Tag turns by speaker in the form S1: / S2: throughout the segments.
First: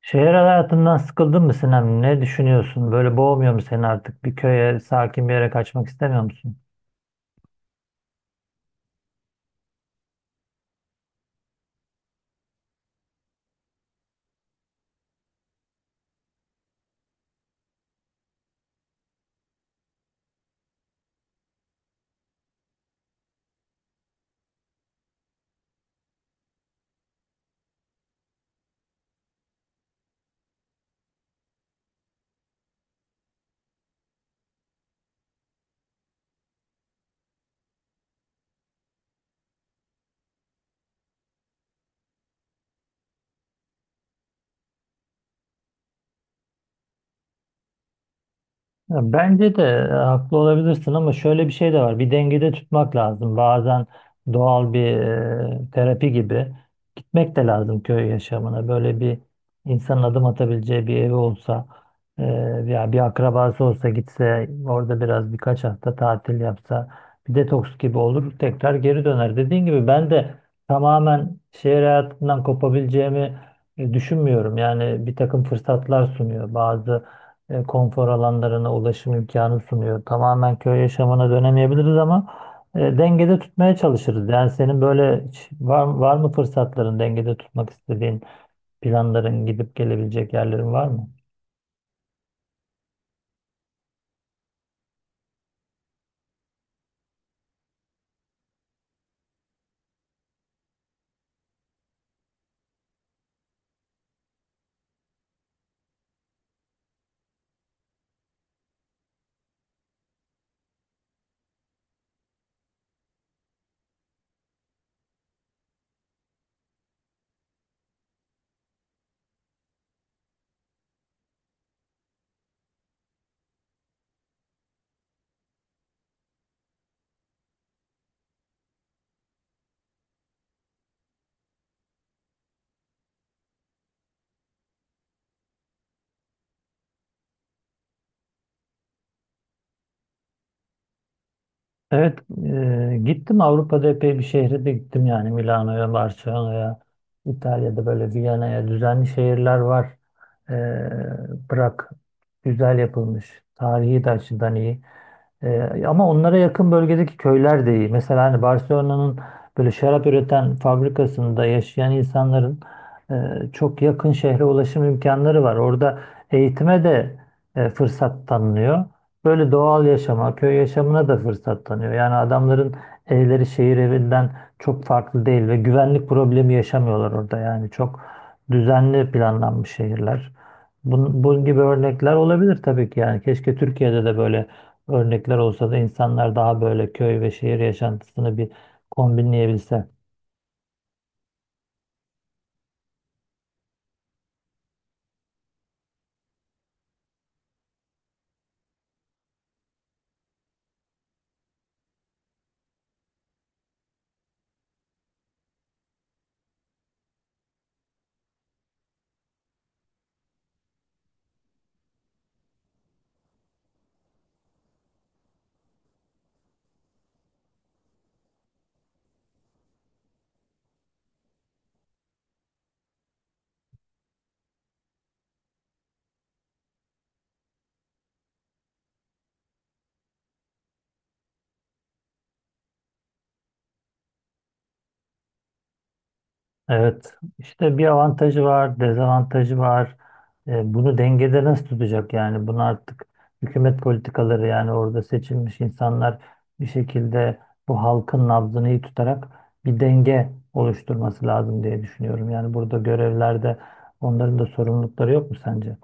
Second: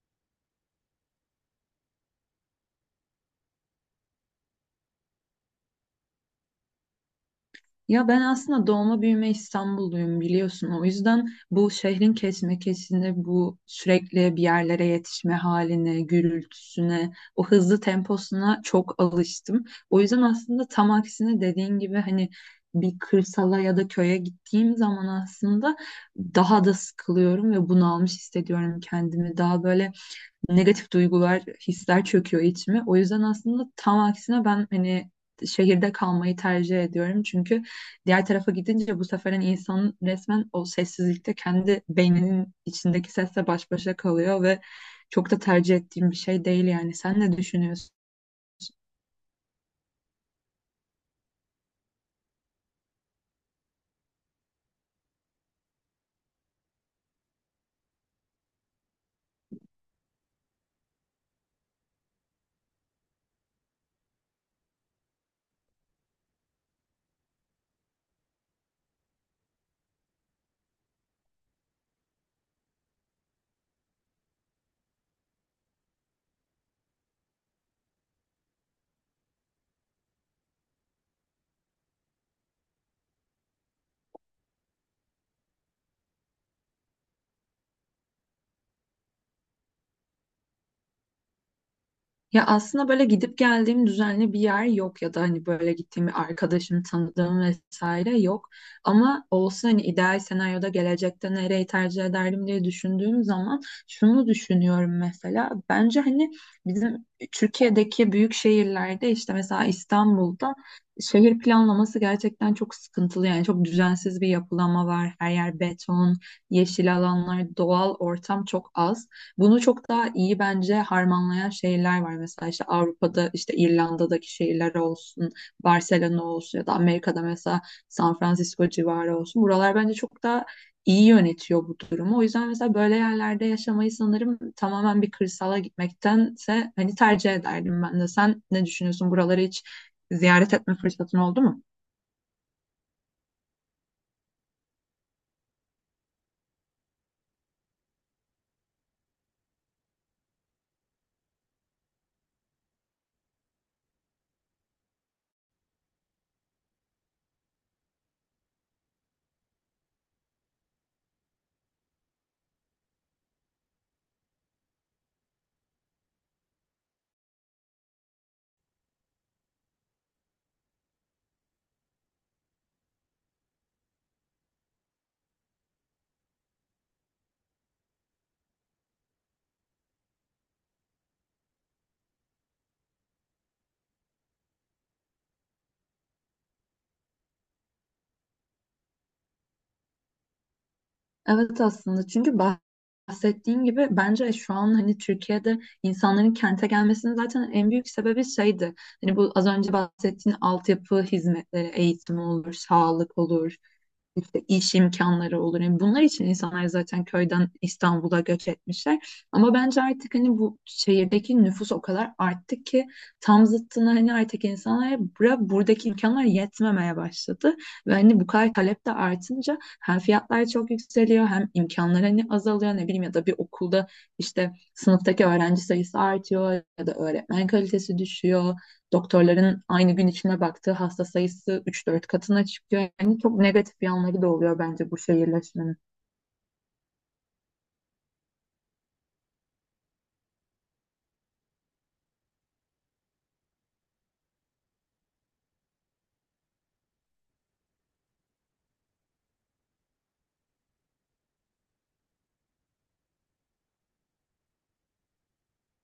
S1: Şehir hayatından sıkıldın mı Sinem? Ne düşünüyorsun? Böyle boğmuyor mu seni artık? Bir köye, sakin bir yere kaçmak istemiyor musun?
S2: Ya ben aslında doğma büyüme İstanbulluyum biliyorsun. O yüzden bu şehrin kesmekesini, bu sürekli bir yerlere yetişme haline, gürültüsüne, o hızlı temposuna çok alıştım. O yüzden aslında tam aksine dediğin gibi hani bir kırsala ya da köye gittiğim zaman aslında daha da sıkılıyorum ve bunalmış hissediyorum kendimi. Daha böyle negatif duygular, hisler çöküyor içime. O yüzden aslında tam aksine ben hani şehirde kalmayı tercih ediyorum. Çünkü diğer tarafa gidince bu sefer hani insan resmen o sessizlikte kendi beyninin içindeki sesle baş başa kalıyor ve çok da tercih ettiğim bir şey değil yani. Sen ne düşünüyorsun?
S1: Ya bence de haklı olabilirsin ama şöyle bir şey de var. Bir dengede tutmak lazım. Bazen doğal bir terapi gibi gitmek de lazım köy yaşamına. Böyle bir insanın adım atabileceği bir evi olsa veya bir akrabası olsa gitse orada biraz birkaç hafta tatil yapsa bir detoks gibi olur tekrar geri döner. Dediğin gibi ben de tamamen şehir hayatından kopabileceğimi düşünmüyorum. Yani bir takım fırsatlar sunuyor, bazı konfor alanlarına ulaşım imkanı sunuyor. Tamamen köy yaşamına dönemeyebiliriz ama dengede tutmaya çalışırız. Yani senin böyle hiç var mı fırsatların, dengede tutmak istediğin planların, gidip gelebilecek yerlerin var mı?
S2: Ya aslında böyle gidip geldiğim düzenli bir yer yok ya da hani böyle gittiğim bir arkadaşım, tanıdığım vesaire yok. Ama olsa hani ideal senaryoda gelecekte nereyi tercih ederdim diye düşündüğüm zaman şunu düşünüyorum mesela. Bence hani bizim Türkiye'deki büyük şehirlerde işte mesela İstanbul'da şehir planlaması gerçekten çok sıkıntılı. Yani çok düzensiz bir yapılanma var. Her yer beton, yeşil alanlar, doğal ortam çok az. Bunu çok daha iyi bence harmanlayan şehirler var. Mesela işte Avrupa'da işte İrlanda'daki şehirler olsun, Barcelona olsun ya da Amerika'da mesela San Francisco civarı olsun. Buralar bence çok daha iyi yönetiyor bu durumu. O yüzden mesela böyle yerlerde yaşamayı sanırım tamamen bir kırsala gitmektense hani tercih ederdim ben de. Sen ne düşünüyorsun? Buraları hiç ziyaret etme fırsatın oldu mu?
S1: Evet, gittim, Avrupa'da epey bir şehre de gittim yani, Milano'ya, Barcelona'ya, İtalya'da, böyle Viyana'ya, düzenli şehirler var. E, bırak güzel yapılmış, tarihi de açıdan iyi. Ama onlara yakın bölgedeki köyler de iyi. Mesela hani Barcelona'nın böyle şarap üreten fabrikasında yaşayan insanların e, çok yakın şehre ulaşım imkanları var. Orada eğitime de fırsat tanınıyor. Böyle doğal yaşama, köy yaşamına da fırsat tanıyor. Yani adamların evleri şehir evinden çok farklı değil ve güvenlik problemi yaşamıyorlar orada. Yani çok düzenli planlanmış şehirler. Bunun gibi örnekler olabilir tabii ki yani. Keşke Türkiye'de de böyle örnekler olsa da insanlar daha böyle köy ve şehir yaşantısını bir kombinleyebilse.
S2: Evet aslında çünkü bahsettiğin gibi bence şu an hani Türkiye'de insanların kente gelmesinin zaten en büyük sebebi şeydi. Hani bu az önce bahsettiğin altyapı hizmetleri, eğitim olur, sağlık olur, işte iş imkanları olur. Yani bunlar için insanlar zaten köyden İstanbul'a göç etmişler. Ama bence artık hani bu şehirdeki nüfus o kadar arttı ki tam zıttına hani artık insanlara buradaki imkanlar yetmemeye başladı. Ve hani bu kadar talep de artınca hem fiyatlar çok yükseliyor hem imkanlar hani azalıyor, ne bileyim, ya da bir okulda işte sınıftaki öğrenci sayısı artıyor ya da öğretmen kalitesi düşüyor. Doktorların aynı gün içine baktığı hasta sayısı 3-4 katına çıkıyor. Yani çok negatif yanları da oluyor bence bu şehirleşmenin.
S1: Evet, işte bir avantajı var, dezavantajı var. Bunu dengede nasıl tutacak yani? Bunu artık hükümet politikaları, yani orada seçilmiş insanlar bir şekilde bu halkın nabzını iyi tutarak bir denge oluşturması lazım diye düşünüyorum. Yani burada görevlerde onların da sorumlulukları yok mu sence?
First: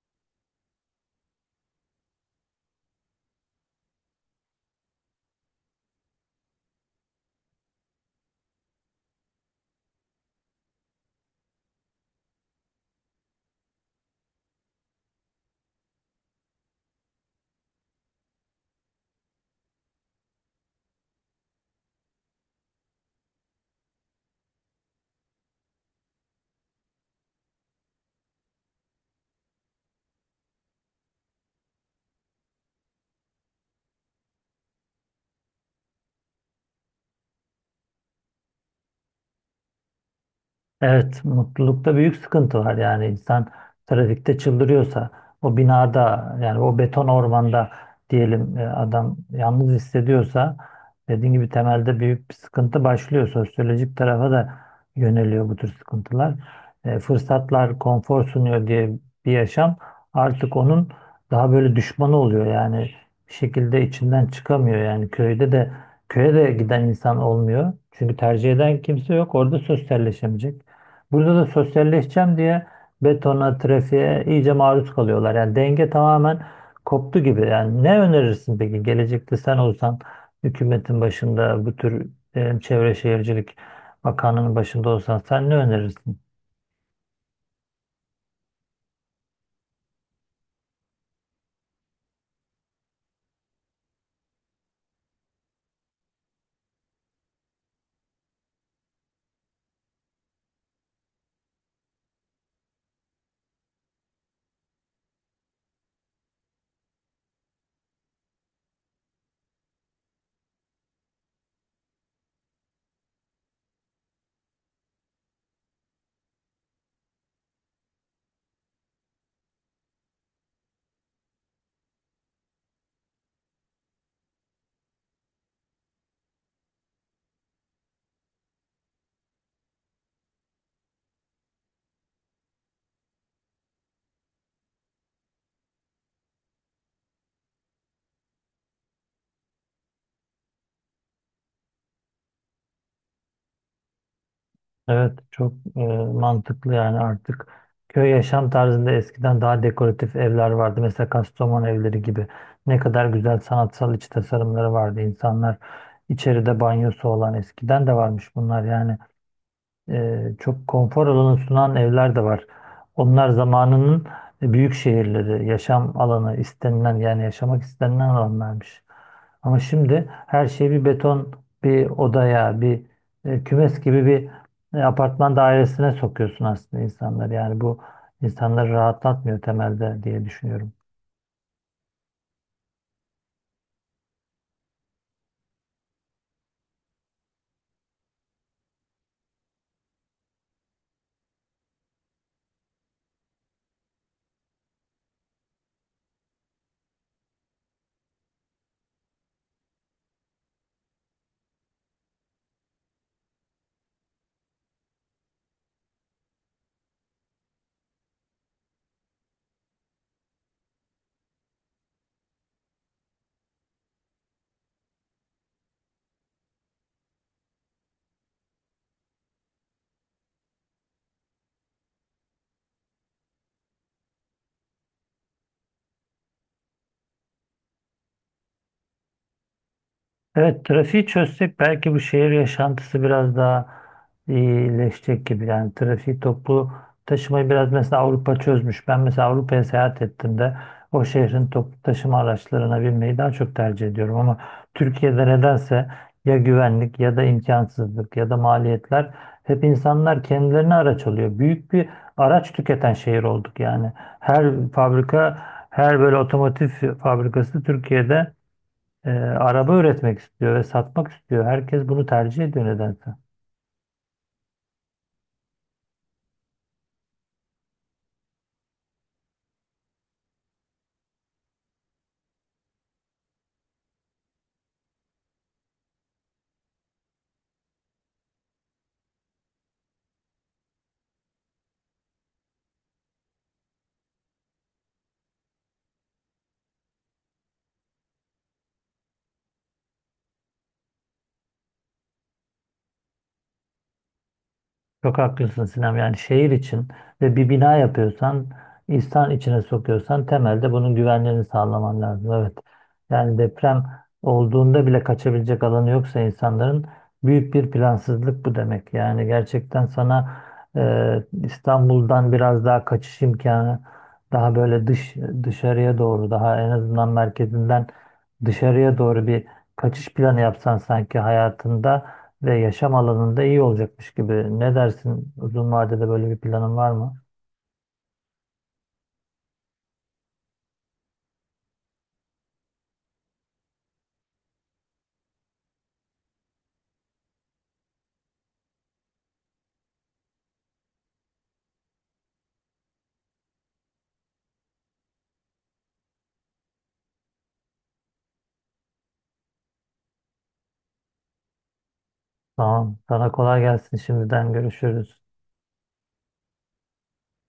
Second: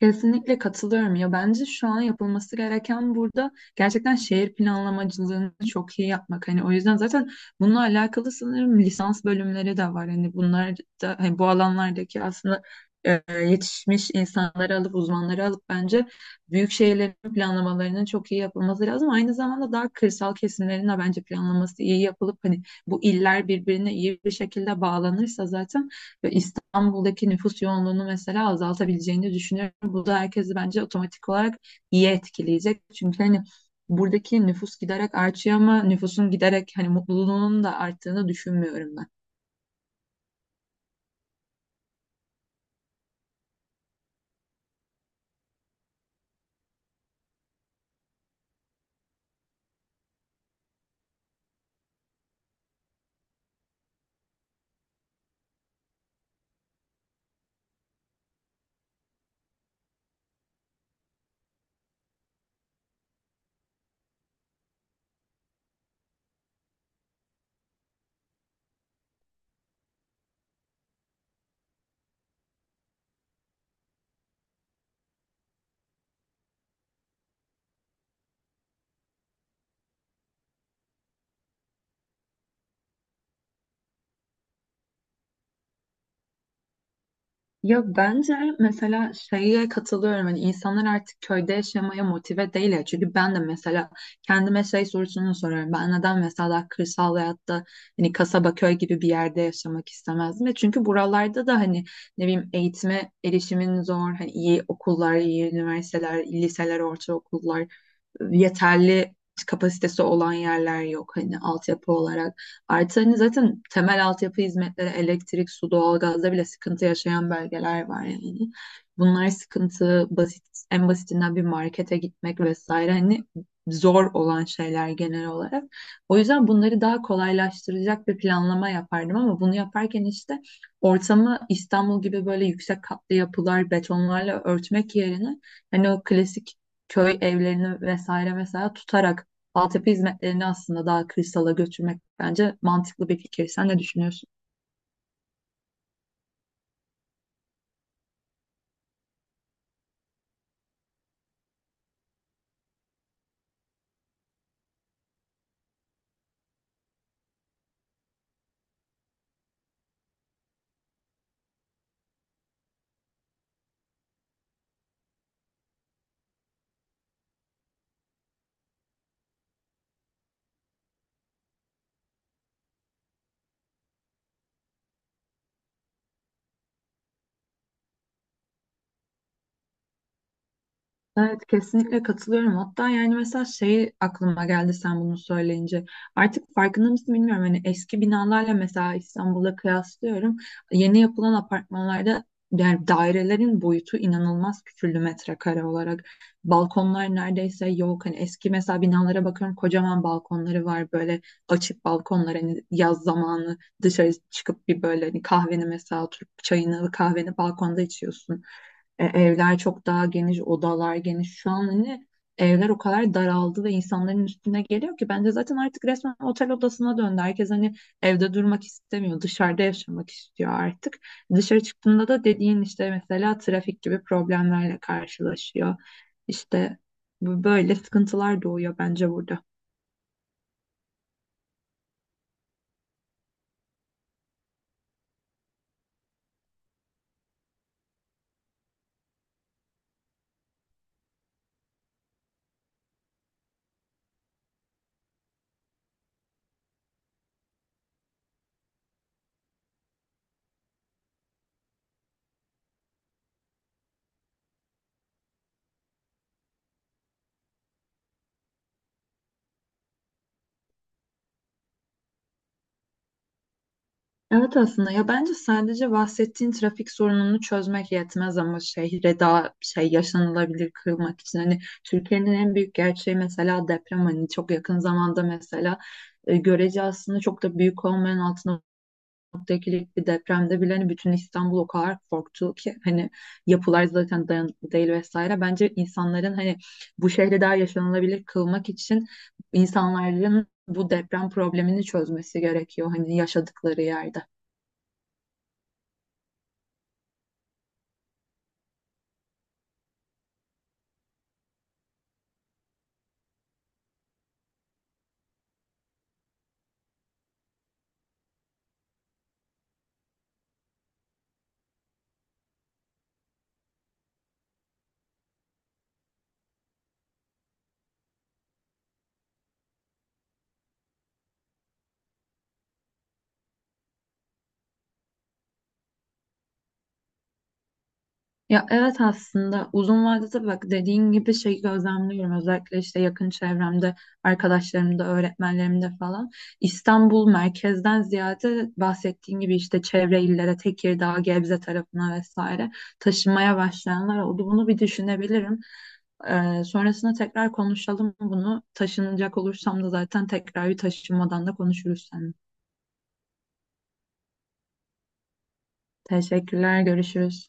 S2: Kesinlikle katılıyorum ya, bence şu an yapılması gereken burada gerçekten şehir planlamacılığını çok iyi yapmak. Hani o yüzden zaten bununla alakalı sanırım lisans bölümleri de var. Hani bunlar da hani bu alanlardaki aslında yetişmiş insanları alıp, uzmanları alıp bence büyük şehirlerin planlamalarının çok iyi yapılması lazım. Aynı zamanda daha kırsal kesimlerin de bence planlaması iyi yapılıp hani bu iller birbirine iyi bir şekilde bağlanırsa zaten İstanbul'daki nüfus yoğunluğunu mesela azaltabileceğini düşünüyorum. Bu da herkesi bence otomatik olarak iyi etkileyecek. Çünkü hani buradaki nüfus giderek artıyor ama nüfusun giderek hani mutluluğunun da arttığını düşünmüyorum ben.
S1: Evet, mutlulukta büyük sıkıntı var. Yani insan trafikte çıldırıyorsa, o binada, yani o beton ormanda diyelim, adam yalnız hissediyorsa, dediğim gibi temelde büyük bir sıkıntı başlıyor. Sosyolojik tarafa da yöneliyor bu tür sıkıntılar. Fırsatlar konfor sunuyor diye bir yaşam artık onun daha böyle düşmanı oluyor. Yani bir şekilde içinden çıkamıyor. Yani köyde de köye de giden insan olmuyor, çünkü tercih eden kimse yok, orada sosyalleşemeyecek. Burada da sosyalleşeceğim diye betona, trafiğe iyice maruz kalıyorlar. Yani denge tamamen koptu gibi. Yani ne önerirsin peki, gelecekte sen olsan hükümetin başında, bu tür Çevre Şehircilik Bakanlığı'nın başında olsan, sen ne önerirsin?
S2: Ya bence mesela şeye katılıyorum. Hani insanlar artık köyde yaşamaya motive değil ya. Çünkü ben de mesela kendime şey sorusunu soruyorum. Ben neden mesela kırsal hayatta hani kasaba, köy gibi bir yerde yaşamak istemezdim? Ve çünkü buralarda da hani ne bileyim, eğitime erişimin zor. Hani iyi okullar, iyi üniversiteler, liseler, ortaokullar, yeterli kapasitesi olan yerler yok hani altyapı olarak. Artı hani zaten temel altyapı hizmetleri elektrik, su, doğalgazda bile sıkıntı yaşayan bölgeler var yani. Bunlar sıkıntı, basit, en basitinden bir markete gitmek vesaire hani zor olan şeyler genel olarak. O yüzden bunları daha kolaylaştıracak bir planlama yapardım, ama bunu yaparken işte ortamı İstanbul gibi böyle yüksek katlı yapılar, betonlarla örtmek yerine hani o klasik köy evlerini vesaire mesela tutarak altyapı hizmetlerini aslında daha kırsala götürmek bence mantıklı bir fikir. Sen ne düşünüyorsun?
S1: Evet, çok mantıklı. Yani artık köy yaşam tarzında eskiden daha dekoratif evler vardı. Mesela Kastamonu evleri gibi, ne kadar güzel sanatsal iç tasarımları vardı. İnsanlar içeride banyosu olan, eskiden de varmış bunlar yani. Çok konfor alanı sunan evler de var. Onlar zamanının büyük şehirleri, yaşam alanı istenilen, yani yaşamak istenilen alanlarmış. Ama şimdi her şey bir beton, bir odaya, bir kümes gibi bir apartman dairesine sokuyorsun aslında insanları. Yani bu insanları rahatlatmıyor temelde diye düşünüyorum.
S2: Evet, kesinlikle katılıyorum. Hatta yani mesela şey aklıma geldi sen bunu söyleyince. Artık farkında mısın bilmiyorum. Hani eski binalarla mesela İstanbul'da kıyaslıyorum. Yeni yapılan apartmanlarda yani dairelerin boyutu inanılmaz küçüldü metrekare olarak. Balkonlar neredeyse yok. Hani eski mesela binalara bakıyorum, kocaman balkonları var böyle, açık balkonlar. Hani yaz zamanı dışarı çıkıp bir böyle hani kahveni mesela, oturup çayını kahveni balkonda içiyorsun. Evler çok daha geniş, odalar geniş. Şu an hani evler o kadar daraldı ve insanların üstüne geliyor ki bence zaten artık resmen otel odasına döndü. Herkes hani evde durmak istemiyor, dışarıda yaşamak istiyor artık. Dışarı çıktığında da dediğin işte mesela trafik gibi problemlerle karşılaşıyor. İşte böyle sıkıntılar doğuyor bence burada.
S1: Evet, trafiği çözsek belki bu şehir yaşantısı biraz daha iyileşecek gibi. Yani trafiği, toplu taşımayı biraz mesela Avrupa çözmüş. Ben mesela Avrupa'ya seyahat ettiğimde o şehrin toplu taşıma araçlarına binmeyi daha çok tercih ediyorum. Ama Türkiye'de nedense ya güvenlik, ya da imkansızlık, ya da maliyetler, hep insanlar kendilerine araç alıyor. Büyük bir araç tüketen şehir olduk yani. Her fabrika, her böyle otomotiv fabrikası Türkiye'de araba üretmek istiyor ve satmak istiyor. Herkes bunu tercih ediyor nedense.
S2: Evet aslında ya bence sadece bahsettiğin trafik sorununu çözmek yetmez ama şehre daha şey, yaşanılabilir kılmak için hani Türkiye'nin en büyük gerçeği mesela deprem. Hani çok yakın zamanda mesela görece aslında çok da büyük olmayan 6.2'lik bir depremde bile hani bütün İstanbul o kadar korktu ki hani yapılar zaten dayanıklı değil vesaire. Bence insanların hani bu şehri daha yaşanılabilir kılmak için insanların bu deprem problemini çözmesi gerekiyor hani yaşadıkları yerde.
S1: Çok haklısın Sinem. Yani şehir için ve bir bina yapıyorsan, insan içine sokuyorsan, temelde bunun güvenliğini sağlaman lazım. Evet. Yani deprem olduğunda bile kaçabilecek alanı yoksa insanların, büyük bir plansızlık bu demek. Yani gerçekten sana İstanbul'dan biraz daha kaçış imkanı, daha böyle dışarıya doğru, daha en azından merkezinden dışarıya doğru bir kaçış planı yapsan sanki hayatında ve yaşam alanında iyi olacakmış gibi. Ne dersin? Uzun vadede böyle bir planın var mı?
S2: Ya evet aslında uzun vadede, bak, dediğin gibi şeyi gözlemliyorum. Özellikle işte yakın çevremde, arkadaşlarımda, öğretmenlerimde falan İstanbul merkezden ziyade bahsettiğin gibi işte çevre illere, Tekirdağ, Gebze tarafına vesaire taşımaya başlayanlar oldu. Bunu bir düşünebilirim. Sonrasında tekrar konuşalım bunu. Taşınacak olursam da zaten tekrar bir taşınmadan da konuşuruz seninle.
S1: Tamam. Sana kolay gelsin. Şimdiden görüşürüz.
S2: Teşekkürler, görüşürüz.